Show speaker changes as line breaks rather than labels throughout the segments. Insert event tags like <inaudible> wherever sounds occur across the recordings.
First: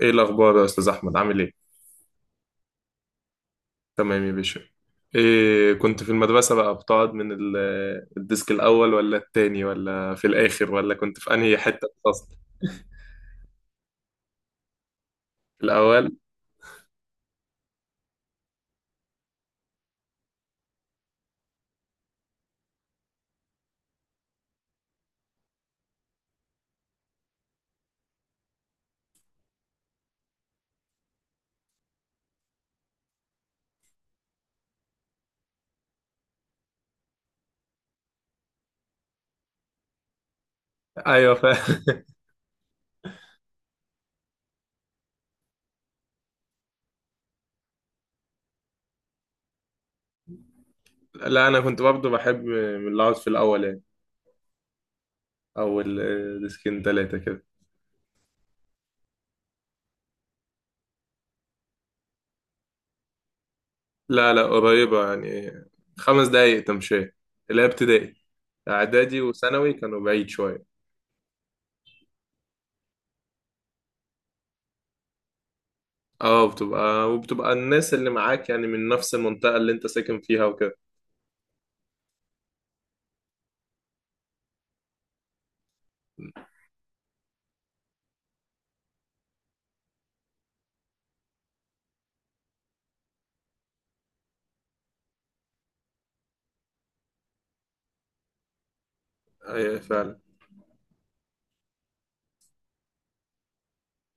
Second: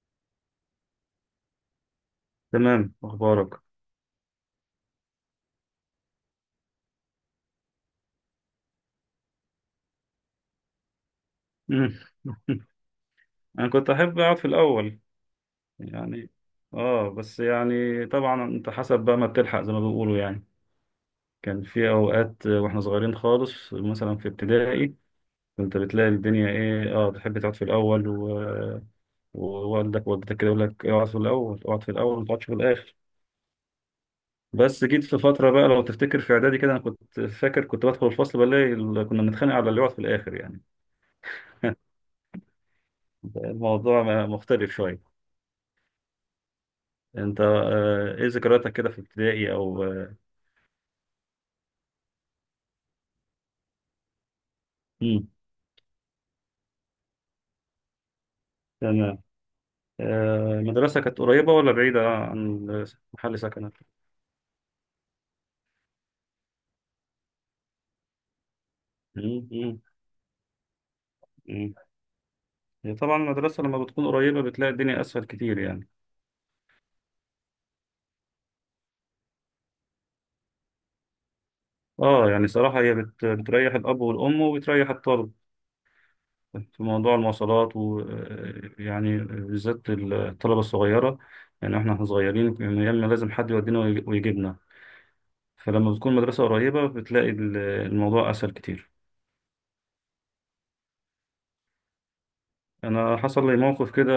ايه الاخبار يا استاذ احمد عامل ايه؟
تمام، اخبارك؟
تمام يا باشا. إيه، كنت في المدرسه بقى بتقعد من الديسك الاول ولا التاني ولا في الاخر، ولا كنت في انهي حته في
مم.
الفصل؟
<laughs> انا كنت احب اقعد في الاول
الاول.
يعني. اه بس يعني طبعا انت حسب بقى ما بتلحق زي ما بيقولوا يعني. كان في اوقات واحنا صغيرين خالص مثلا في ابتدائي، كنت بتلاقي الدنيا ايه، بتحب تقعد في الاول ووالدك ووالدتك كده يقول لك اقعد في الاول، اقعد في الاول، ما تقعدش في الاخر. بس جيت في فتره بقى، لو تفتكر في اعدادي كده، انا كنت فاكر كنت بدخل الفصل بلاقي كنا بنتخانق على اللي يقعد في الاخر يعني.
ايوه
<laughs> الموضوع مختلف شويه. انت، ايه ذكرياتك كده في ابتدائي او آه،
<laughs> لا، انا كنت برضه بحب من اللي اقعد في الاول يعني،
مم.
او الديسكين تلاتة كده.
تمام. المدرسة كانت قريبة ولا بعيدة عن محل سكنك؟
لا لا، قريبه يعني، خمس دقايق تمشي، اللي هي ابتدائي. اعدادي
مم،
وثانوي
مم،
كانوا بعيد شويه.
مم. هي طبعا المدرسة لما بتكون قريبة بتلاقي الدنيا أسهل كتير يعني.
اه، بتبقى وبتبقى الناس اللي معاك يعني من نفس المنطقه اللي انت ساكن فيها وكده.
اه يعني صراحة، بتريح الأب والأم وبتريح الطالب في موضوع المواصلات، ويعني بالذات الطلبة الصغيرة. يعني احنا صغيرين، كان يا إما لازم حد يودينا ويجيبنا. فلما بتكون المدرسة قريبة بتلاقي الموضوع أسهل كتير.
ايوه فعلا.
انا حصل لي موقف كده.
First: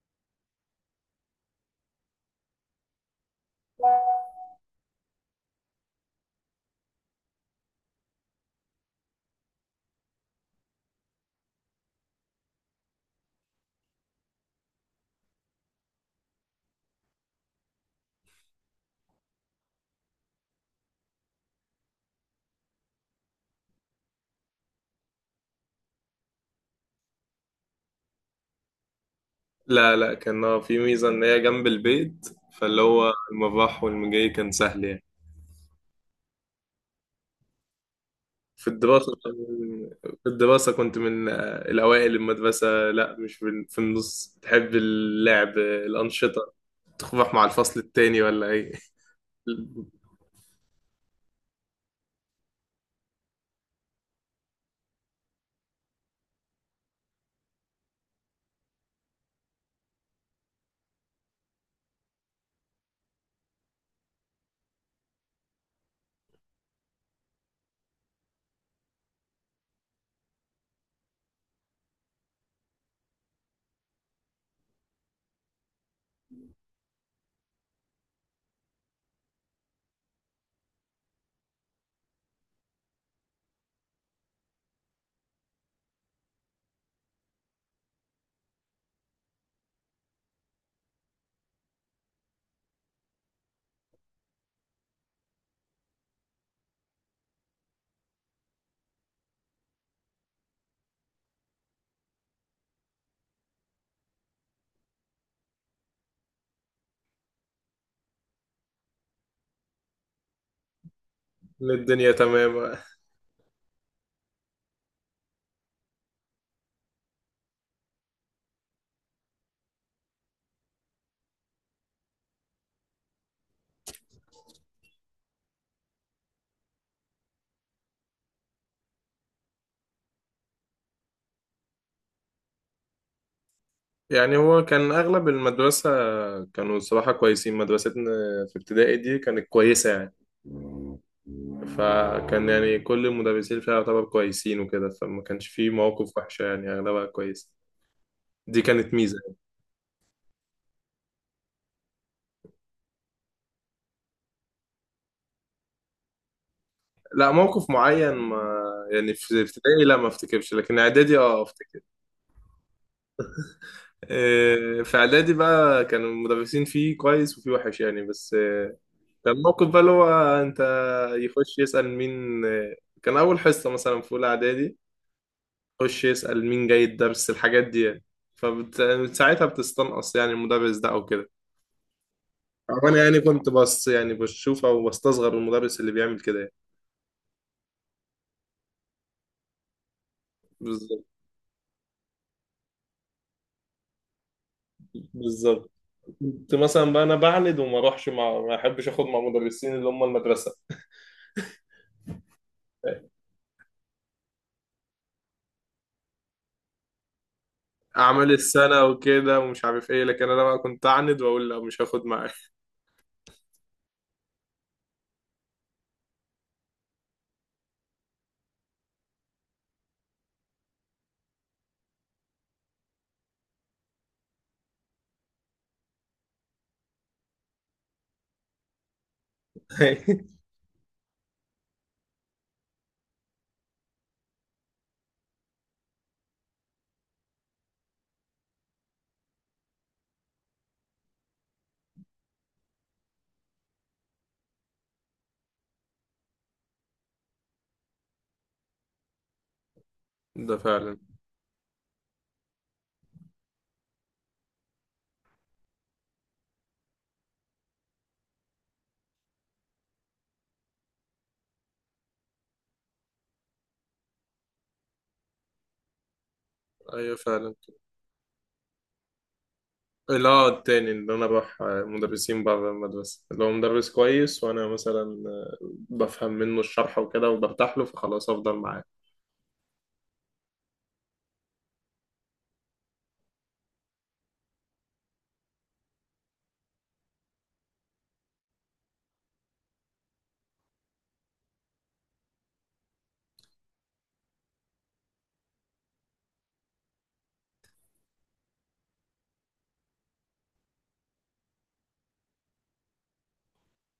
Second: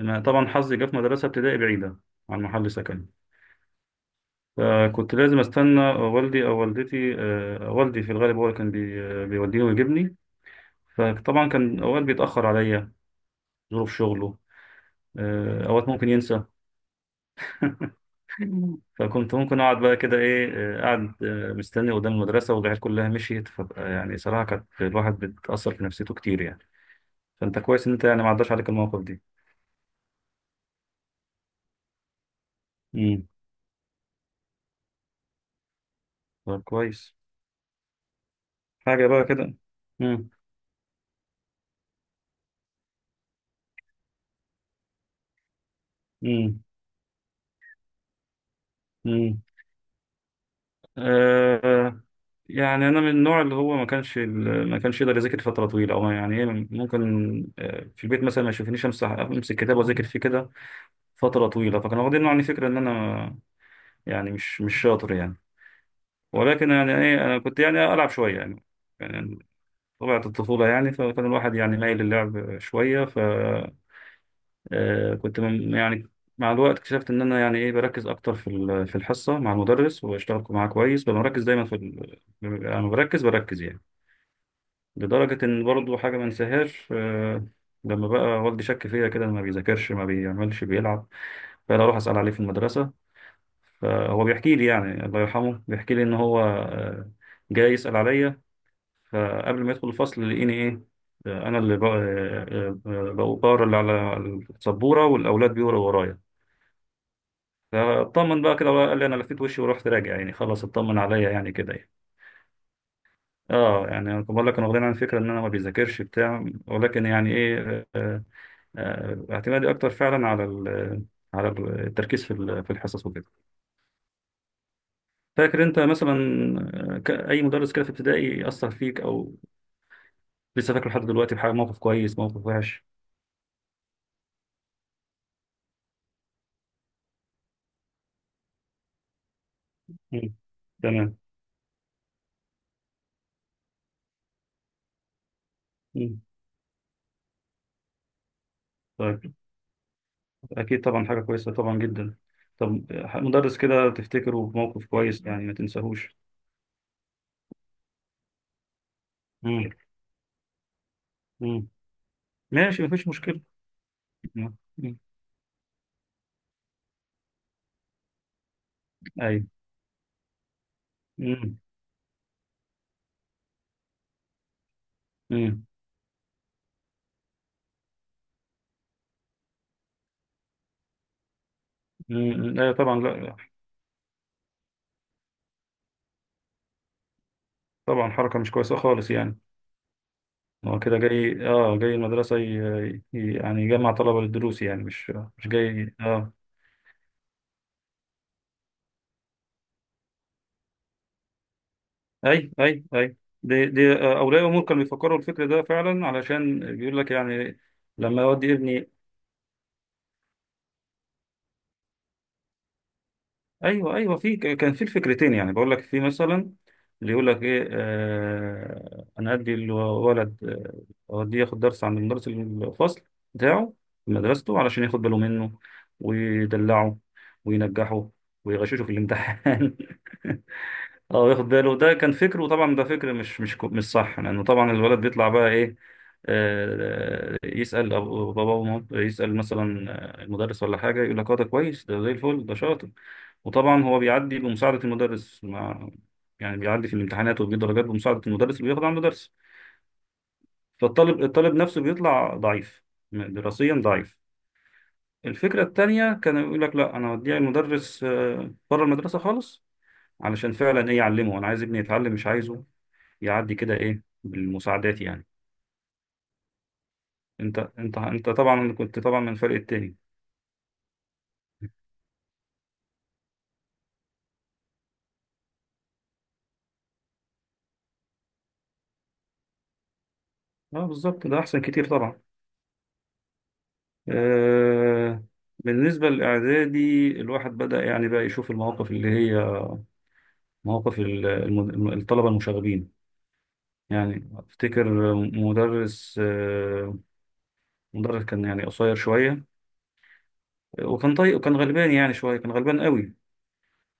انا طبعا حظي جه في مدرسه ابتدائي بعيده عن محل سكني، فكنت لازم استنى والدي او والدتي. والدي في الغالب هو اللي كان بيوديني ويجيبني. فطبعا كان اوقات بيتاخر عليا، ظروف شغله. اوقات ممكن ينسى. <laughs> فكنت ممكن اقعد بقى كده ايه، قاعد، مستني قدام المدرسه، والعيال كلها مشيت، فبقى يعني صراحه كانت الواحد بتاثر في نفسيته كتير يعني. فانت كويس ان انت يعني ما عداش عليك المواقف دي.
لا لا، كان في ميزة إن هي جنب البيت، فاللي هو
امم.
المباح والمجاي كان سهل يعني.
طب كويس.
في
حاجه
الدراسة.
بقى كده.
في الدراسة كنت من الأوائل المدرسة، لا مش في النص، تحب اللعب الأنشطة،
امم.
تروح مع الفصل التاني ولا إيه؟
امم.
<laughs>
آه يعني انا من النوع اللي هو ما كانش يقدر يذاكر فتره طويله، او يعني إيه، ممكن في البيت مثلا ما يشوفنيش امسك كتاب واذاكر فيه كده فتره طويله. فكان واخدين عني فكره ان انا يعني مش شاطر يعني. ولكن يعني ايه انا كنت يعني العب شويه يعني طبيعه الطفوله يعني، فكان الواحد يعني مايل للعب شويه. كنت يعني مع الوقت اكتشفت ان انا يعني ايه بركز اكتر في في الحصه مع المدرس، واشتغل معاه كويس، ببقى مركز دايما في انا بركز بركز يعني. لدرجه ان برضو حاجه ما انساهاش، لما بقى والدي شك فيا كده، إن ما بيذاكرش ما بيعملش بيلعب، فانا اروح اسال عليه في المدرسه. فهو بيحكي لي يعني الله يرحمه، بيحكي لي ان هو، جاي يسال عليا، فقبل ما يدخل الفصل لقيني ايه، انا اللي بقرا اللي على السبوره، والاولاد بيقروا ورايا. فاطمن بقى كده، قال لي انا لفيت وشي ورحت راجع يعني، خلاص اطمن عليا يعني كده يعني.
الدنيا تمام.
اه يعني انا بقول لك انا واخدين عن فكره ان انا ما بيذاكرش بتاع، ولكن يعني ايه، اعتمادي اكتر فعلا على على التركيز في في الحصص وكده. فاكر انت مثلا، اي مدرس كده في ابتدائي اثر فيك، او لسه فاكره لحد دلوقتي بحاجه، موقف كويس موقف وحش؟
يعني هو كان أغلب المدرسة كانوا صراحة كويسين. مدرستنا في ابتدائي دي كانت كويسة يعني،
مم. تمام.
فكان يعني كل المدرسين فيها يعتبر كويسين وكده، فما كانش فيه مواقف
مم.
وحشة يعني، أغلبها كويسة. دي كانت ميزة
طيب.
يعني.
اكيد طبعا، حاجه كويسه طبعا جدا. طب مدرس كده تفتكره بموقف كويس يعني ما تنساهوش؟
لا موقف معين ما، يعني في
مم.
ابتدائي لا ما افتكرش، لكن إعدادي اه
مم.
أفتكر.
ماشي، مفيش مشكلة. مم.
إيه، في
مم.
إعدادي بقى كانوا المدرسين فيه كويس وفيه وحش يعني، بس كان
أيوة.
موقف بقى اللي هو، انت، يخش
مم.
يسأل مين. كان اول حصة مثلا في اولى اعدادي،
مم.
يخش يسأل مين جاي الدرس، الحاجات دي يعني، فساعتها بتستنقص يعني المدرس ده او كده،
مم. أيوة
او
طبعا،
انا يعني
لا
كنت بس يعني بشوف او بستصغر المدرس اللي بيعمل كده يعني.
طبعا حركة مش كويسة خالص يعني. هو كده
بالظبط
جاي، جاي المدرسة يعني يجمع طلبة للدروس يعني، مش مش
بالظبط.
جاي اه
كنت مثلا بقى انا بعند وما اروحش مع، ما احبش اخد مع مدرسين اللي هم المدرسة،
أي أي أي. دي أولياء أمور كانوا بيفكروا الفكر ده فعلا، علشان بيقول لك يعني لما
اعمال
أودي
السنة
ابني.
وكده ومش عارف ايه، لكن انا بقى كنت اعند واقول لا مش هاخد معاك.
ايوه، ايوه، في كان في الفكرتين يعني، بقول لك في مثلا اللي يقول لك ايه، انا ادي الولد، اوديه ياخد درس عند مدرس الفصل بتاعه في مدرسته، علشان ياخد باله منه، ويدلعه، وينجحه، ويغششه في الامتحان. <laughs>
<laughs>
اه، ياخد باله، ده كان فكر، وطبعا ده فكر مش صح، لانه طبعا الولد بيطلع بقى ايه، يسال باباه يسال مثلا المدرس ولا حاجه، يقول لك اه ده كويس، ده زي الفل، ده شاطر. وطبعا هو بيعدي بمساعده المدرس، مع يعني بيعدي في الامتحانات وبيجيب درجات بمساعده المدرس اللي بياخد عند درس.
ده فعلا.
فالطالب نفسه بيطلع ضعيف دراسيا، ضعيف. الفكره التانيه كان يقول لك لا، انا هوديه المدرس، بره المدرسه خالص، علشان فعلا ايه يعلمه، انا عايز ابني يتعلم، مش عايزه يعدي كده ايه بالمساعدات يعني.
ايوه فعلا.
انت طبعا كنت طبعا من الفريق التاني.
اللي هو التاني، اللي انا بروح مدرسين بره المدرسة اللي هو مدرس كويس، وانا مثلا بفهم منه الشرح وكده وبرتاح له، فخلاص افضل معاه.
اه بالظبط، ده احسن كتير طبعا. آه. بالنسبة للإعدادي الواحد بدأ يعني بقى يشوف المواقف اللي هي مواقف الطلبة المشاغبين. يعني أفتكر مدرس كان يعني قصير شوية، وكان طيب، وكان غلبان يعني شوية، كان غلبان قوي.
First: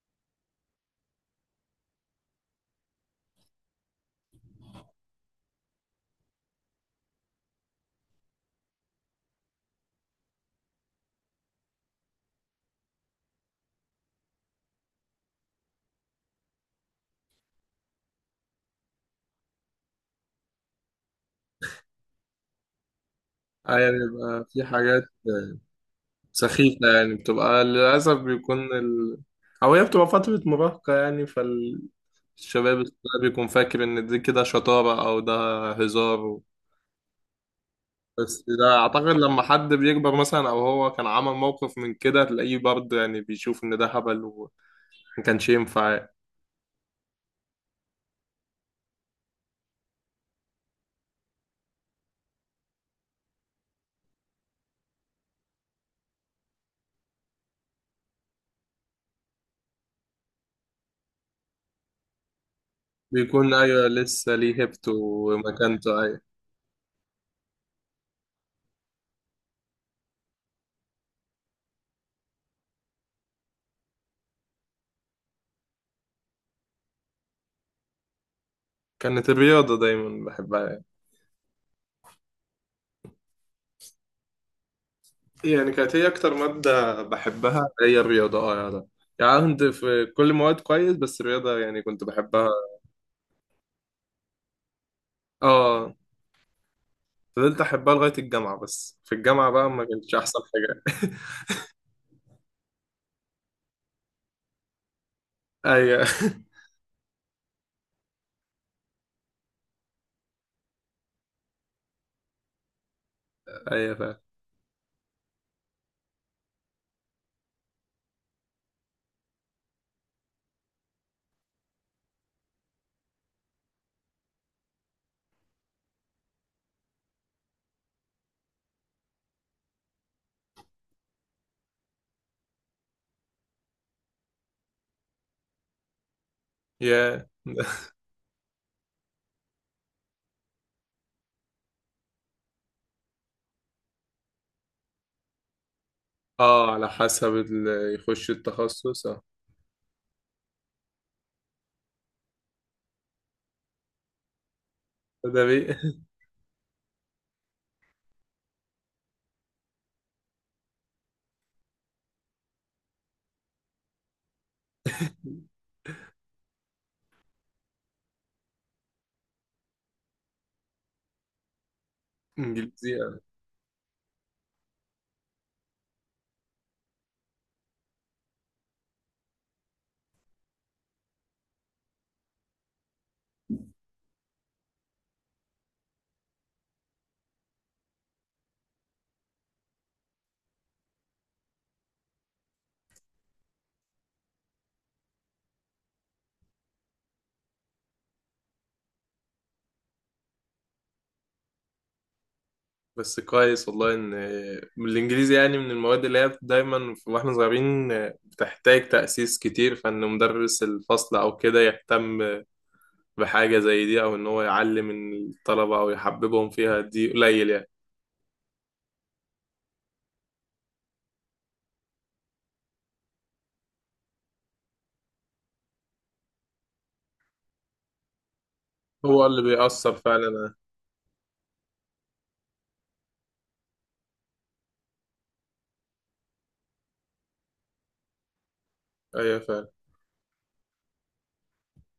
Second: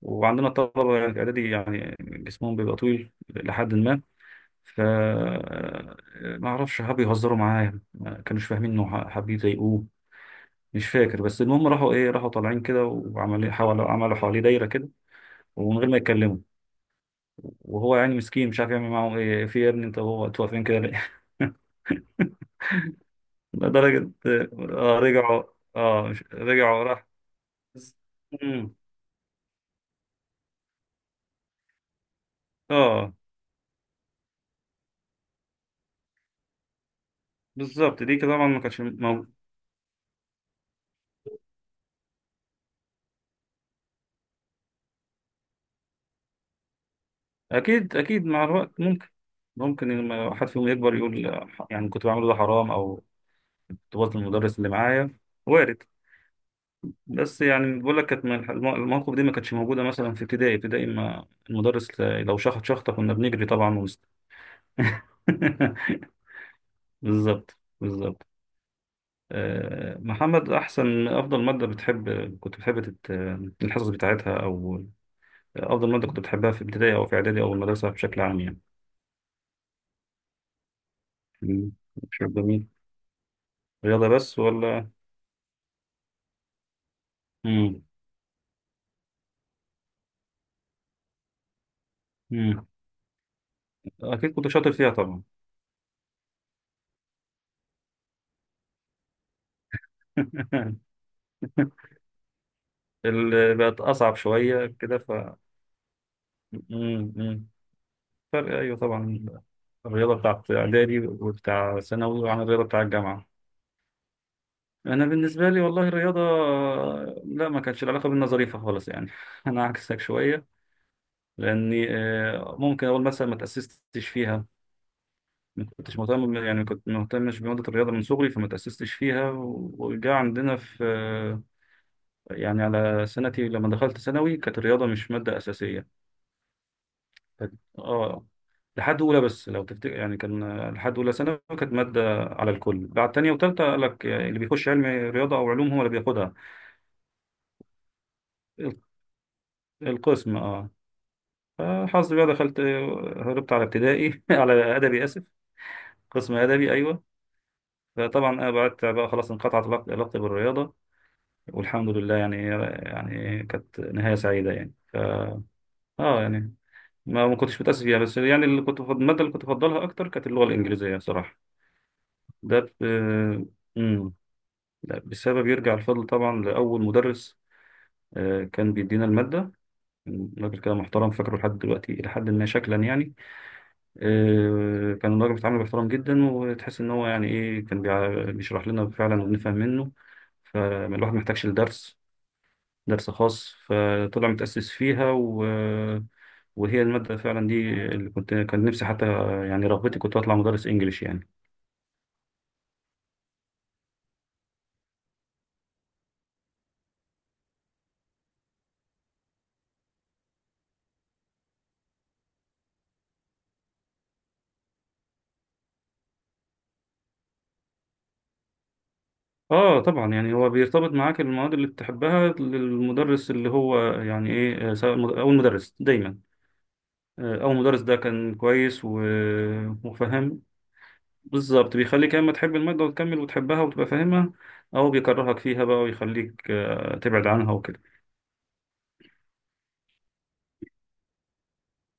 وعندنا الطلبة يعني في إعدادي يعني جسمهم بيبقى طويل لحد ما، ف ما اعرفش، حبوا يهزروا معاه، ما كانوش فاهمين انه حابين يضايقوه. مش فاكر، بس المهم راحوا ايه، راحوا طالعين كده وعملوا إيه، حاولوا عملوا حواليه دايره كده، ومن غير ما يتكلموا. وهو يعني مسكين مش عارف يعمل معاهم ايه، في يا ابني، انتوا واقفين كده ليه؟ <laughs>
اه يعني
لدرجه
بيبقى في
اه
حاجات
رجعوا.
آه،
رجعوا
سخيفة
راح.
يعني، بتبقى للأسف بيكون
مم.
ال... أو هي بتبقى فترة مراهقة يعني، فالشباب
اه
الصغير بيكون فاكر إن دي كده شطارة أو ده هزار.
بالظبط، دي كده
بس
طبعا ما
ده
كانتش
أعتقد لما حد بيكبر مثلا أو هو كان عمل موقف من كده، تلاقيه برضه يعني بيشوف إن ده هبل وما كانش ينفع.
اكيد اكيد، مع الوقت ممكن، ممكن لما حد فيهم يكبر يقول يعني كنت بعمل ده حرام، او طفولة المدرس اللي معايا، وارد. بس يعني بقول لك، كانت من المواقف دي ما كانتش موجودة مثلا في ابتدائي، ابتدائي ما المدرس لو شخط شخطة كنا بنجري
بيكون
طبعا
أيوة
ونست.
لسه ليه هيبته ومكانته،
<laughs>
أيوة.
بالظبط بالظبط. محمد، أفضل مادة كنت بتحب الحصص بتاعتها، أو أفضل مادة كنت بتحبها في ابتدائي أو في إعدادي أو المدرسة بشكل عام يعني؟
كانت الرياضة دايما بحبها يعني.
مم. شيء جميل. رياضة بس ولا؟
يعني كانت هي أكتر مادة بحبها
مم.
هي الرياضة، اه يا ده. يعني كنت في كل مواد كويس، بس الرياضة يعني كنت بحبها.
مم. أكيد كنت شاطر فيها طبعا.
اه. فضلت أحبها لغاية الجامعة، بس في الجامعة بقى ما كانتش أحسن حاجة.
<laughs> اللي بقت أصعب شوية كده ف.
<laughs> أيوة.
مم، مم. فرق أيوه طبعا، الرياضة بتاعت إعدادي وبتاع ثانوي عن الرياضة بتاع الجامعة.
<laughs> أيوة فعلا.
أنا بالنسبة لي والله الرياضة، لا ما كانتش العلاقة بينا ظريفة خالص يعني. <laughs> أنا عكسك شوية، لأني ممكن أقول مثلا ما تأسستش فيها. ما كنتش مهتم يعني، كنت ما مهتمش بمادة الرياضة من صغري، فما تأسستش فيها. وجا عندنا في يعني على سنتي لما دخلت ثانوي كانت الرياضة مش مادة أساسية.
يا
كانت-
<laughs>
اه لحد اولى، بس لو تفتكر يعني كان لحد اولى ثانوي كانت ماده على الكل، بعد تانية وتالتة قال لك اللي بيخش علم رياضه او علوم هو اللي بياخدها.
اه، على حسب اللي يخش
ال-
التخصص اه.
القسم اه. فحظي بقى دخلت، هربت على ابتدائي، <laughs> على ادبي، اسف،
ده بيه.
قسم ادبي، ايوه. فطبعا بعدت بقى خلاص، انقطعت علاقتي بالرياضه والحمد لله يعني. يعني كانت نهايه سعيده يعني ف.
<laughs>
اه يعني ما كنتش متاسف فيها، بس يعني اللي كنت الماده اللي كنت بفضلها اكتر كانت اللغه الانجليزيه صراحه. ده
إنجليزي.
ب... لا، بسبب، يرجع الفضل طبعا لأول مدرس كان بيدينا المادة. كان راجل كده محترم، فاكره لحد دلوقتي إلى حد ما شكلا يعني. كان الراجل بيتعامل باحترام جدا، وتحس إن هو يعني إيه كان بيشرح لنا فعلا وبنفهم منه. فالواحد محتاجش لدرس، درس خاص. فطلع متأسس فيها وهي المادة فعلا دي اللي كنت كان نفسي حتى يعني رغبتي كنت أطلع مدرس إنجليش يعني.
بس كويس والله ان الانجليزي يعني من المواد اللي هي دايما واحنا صغيرين بتحتاج تأسيس كتير، فان مدرس الفصل او كده يهتم بحاجة زي دي، او ان هو يعلم الطلبة او يحببهم فيها، دي قليل يعني.
اه طبعا يعني هو بيرتبط معاك المواد اللي بتحبها للمدرس، اللي هو يعني ايه، او المدرس دايما، او المدرس ده كان كويس
هو اللي بيأثر
وفاهم.
فعلا.
بالظبط، بيخليك يا اما تحب المادة وتكمل وتحبها وتبقى فاهمها، او بيكرهك فيها بقى ويخليك تبعد عنها وكده
ايوه فعلا.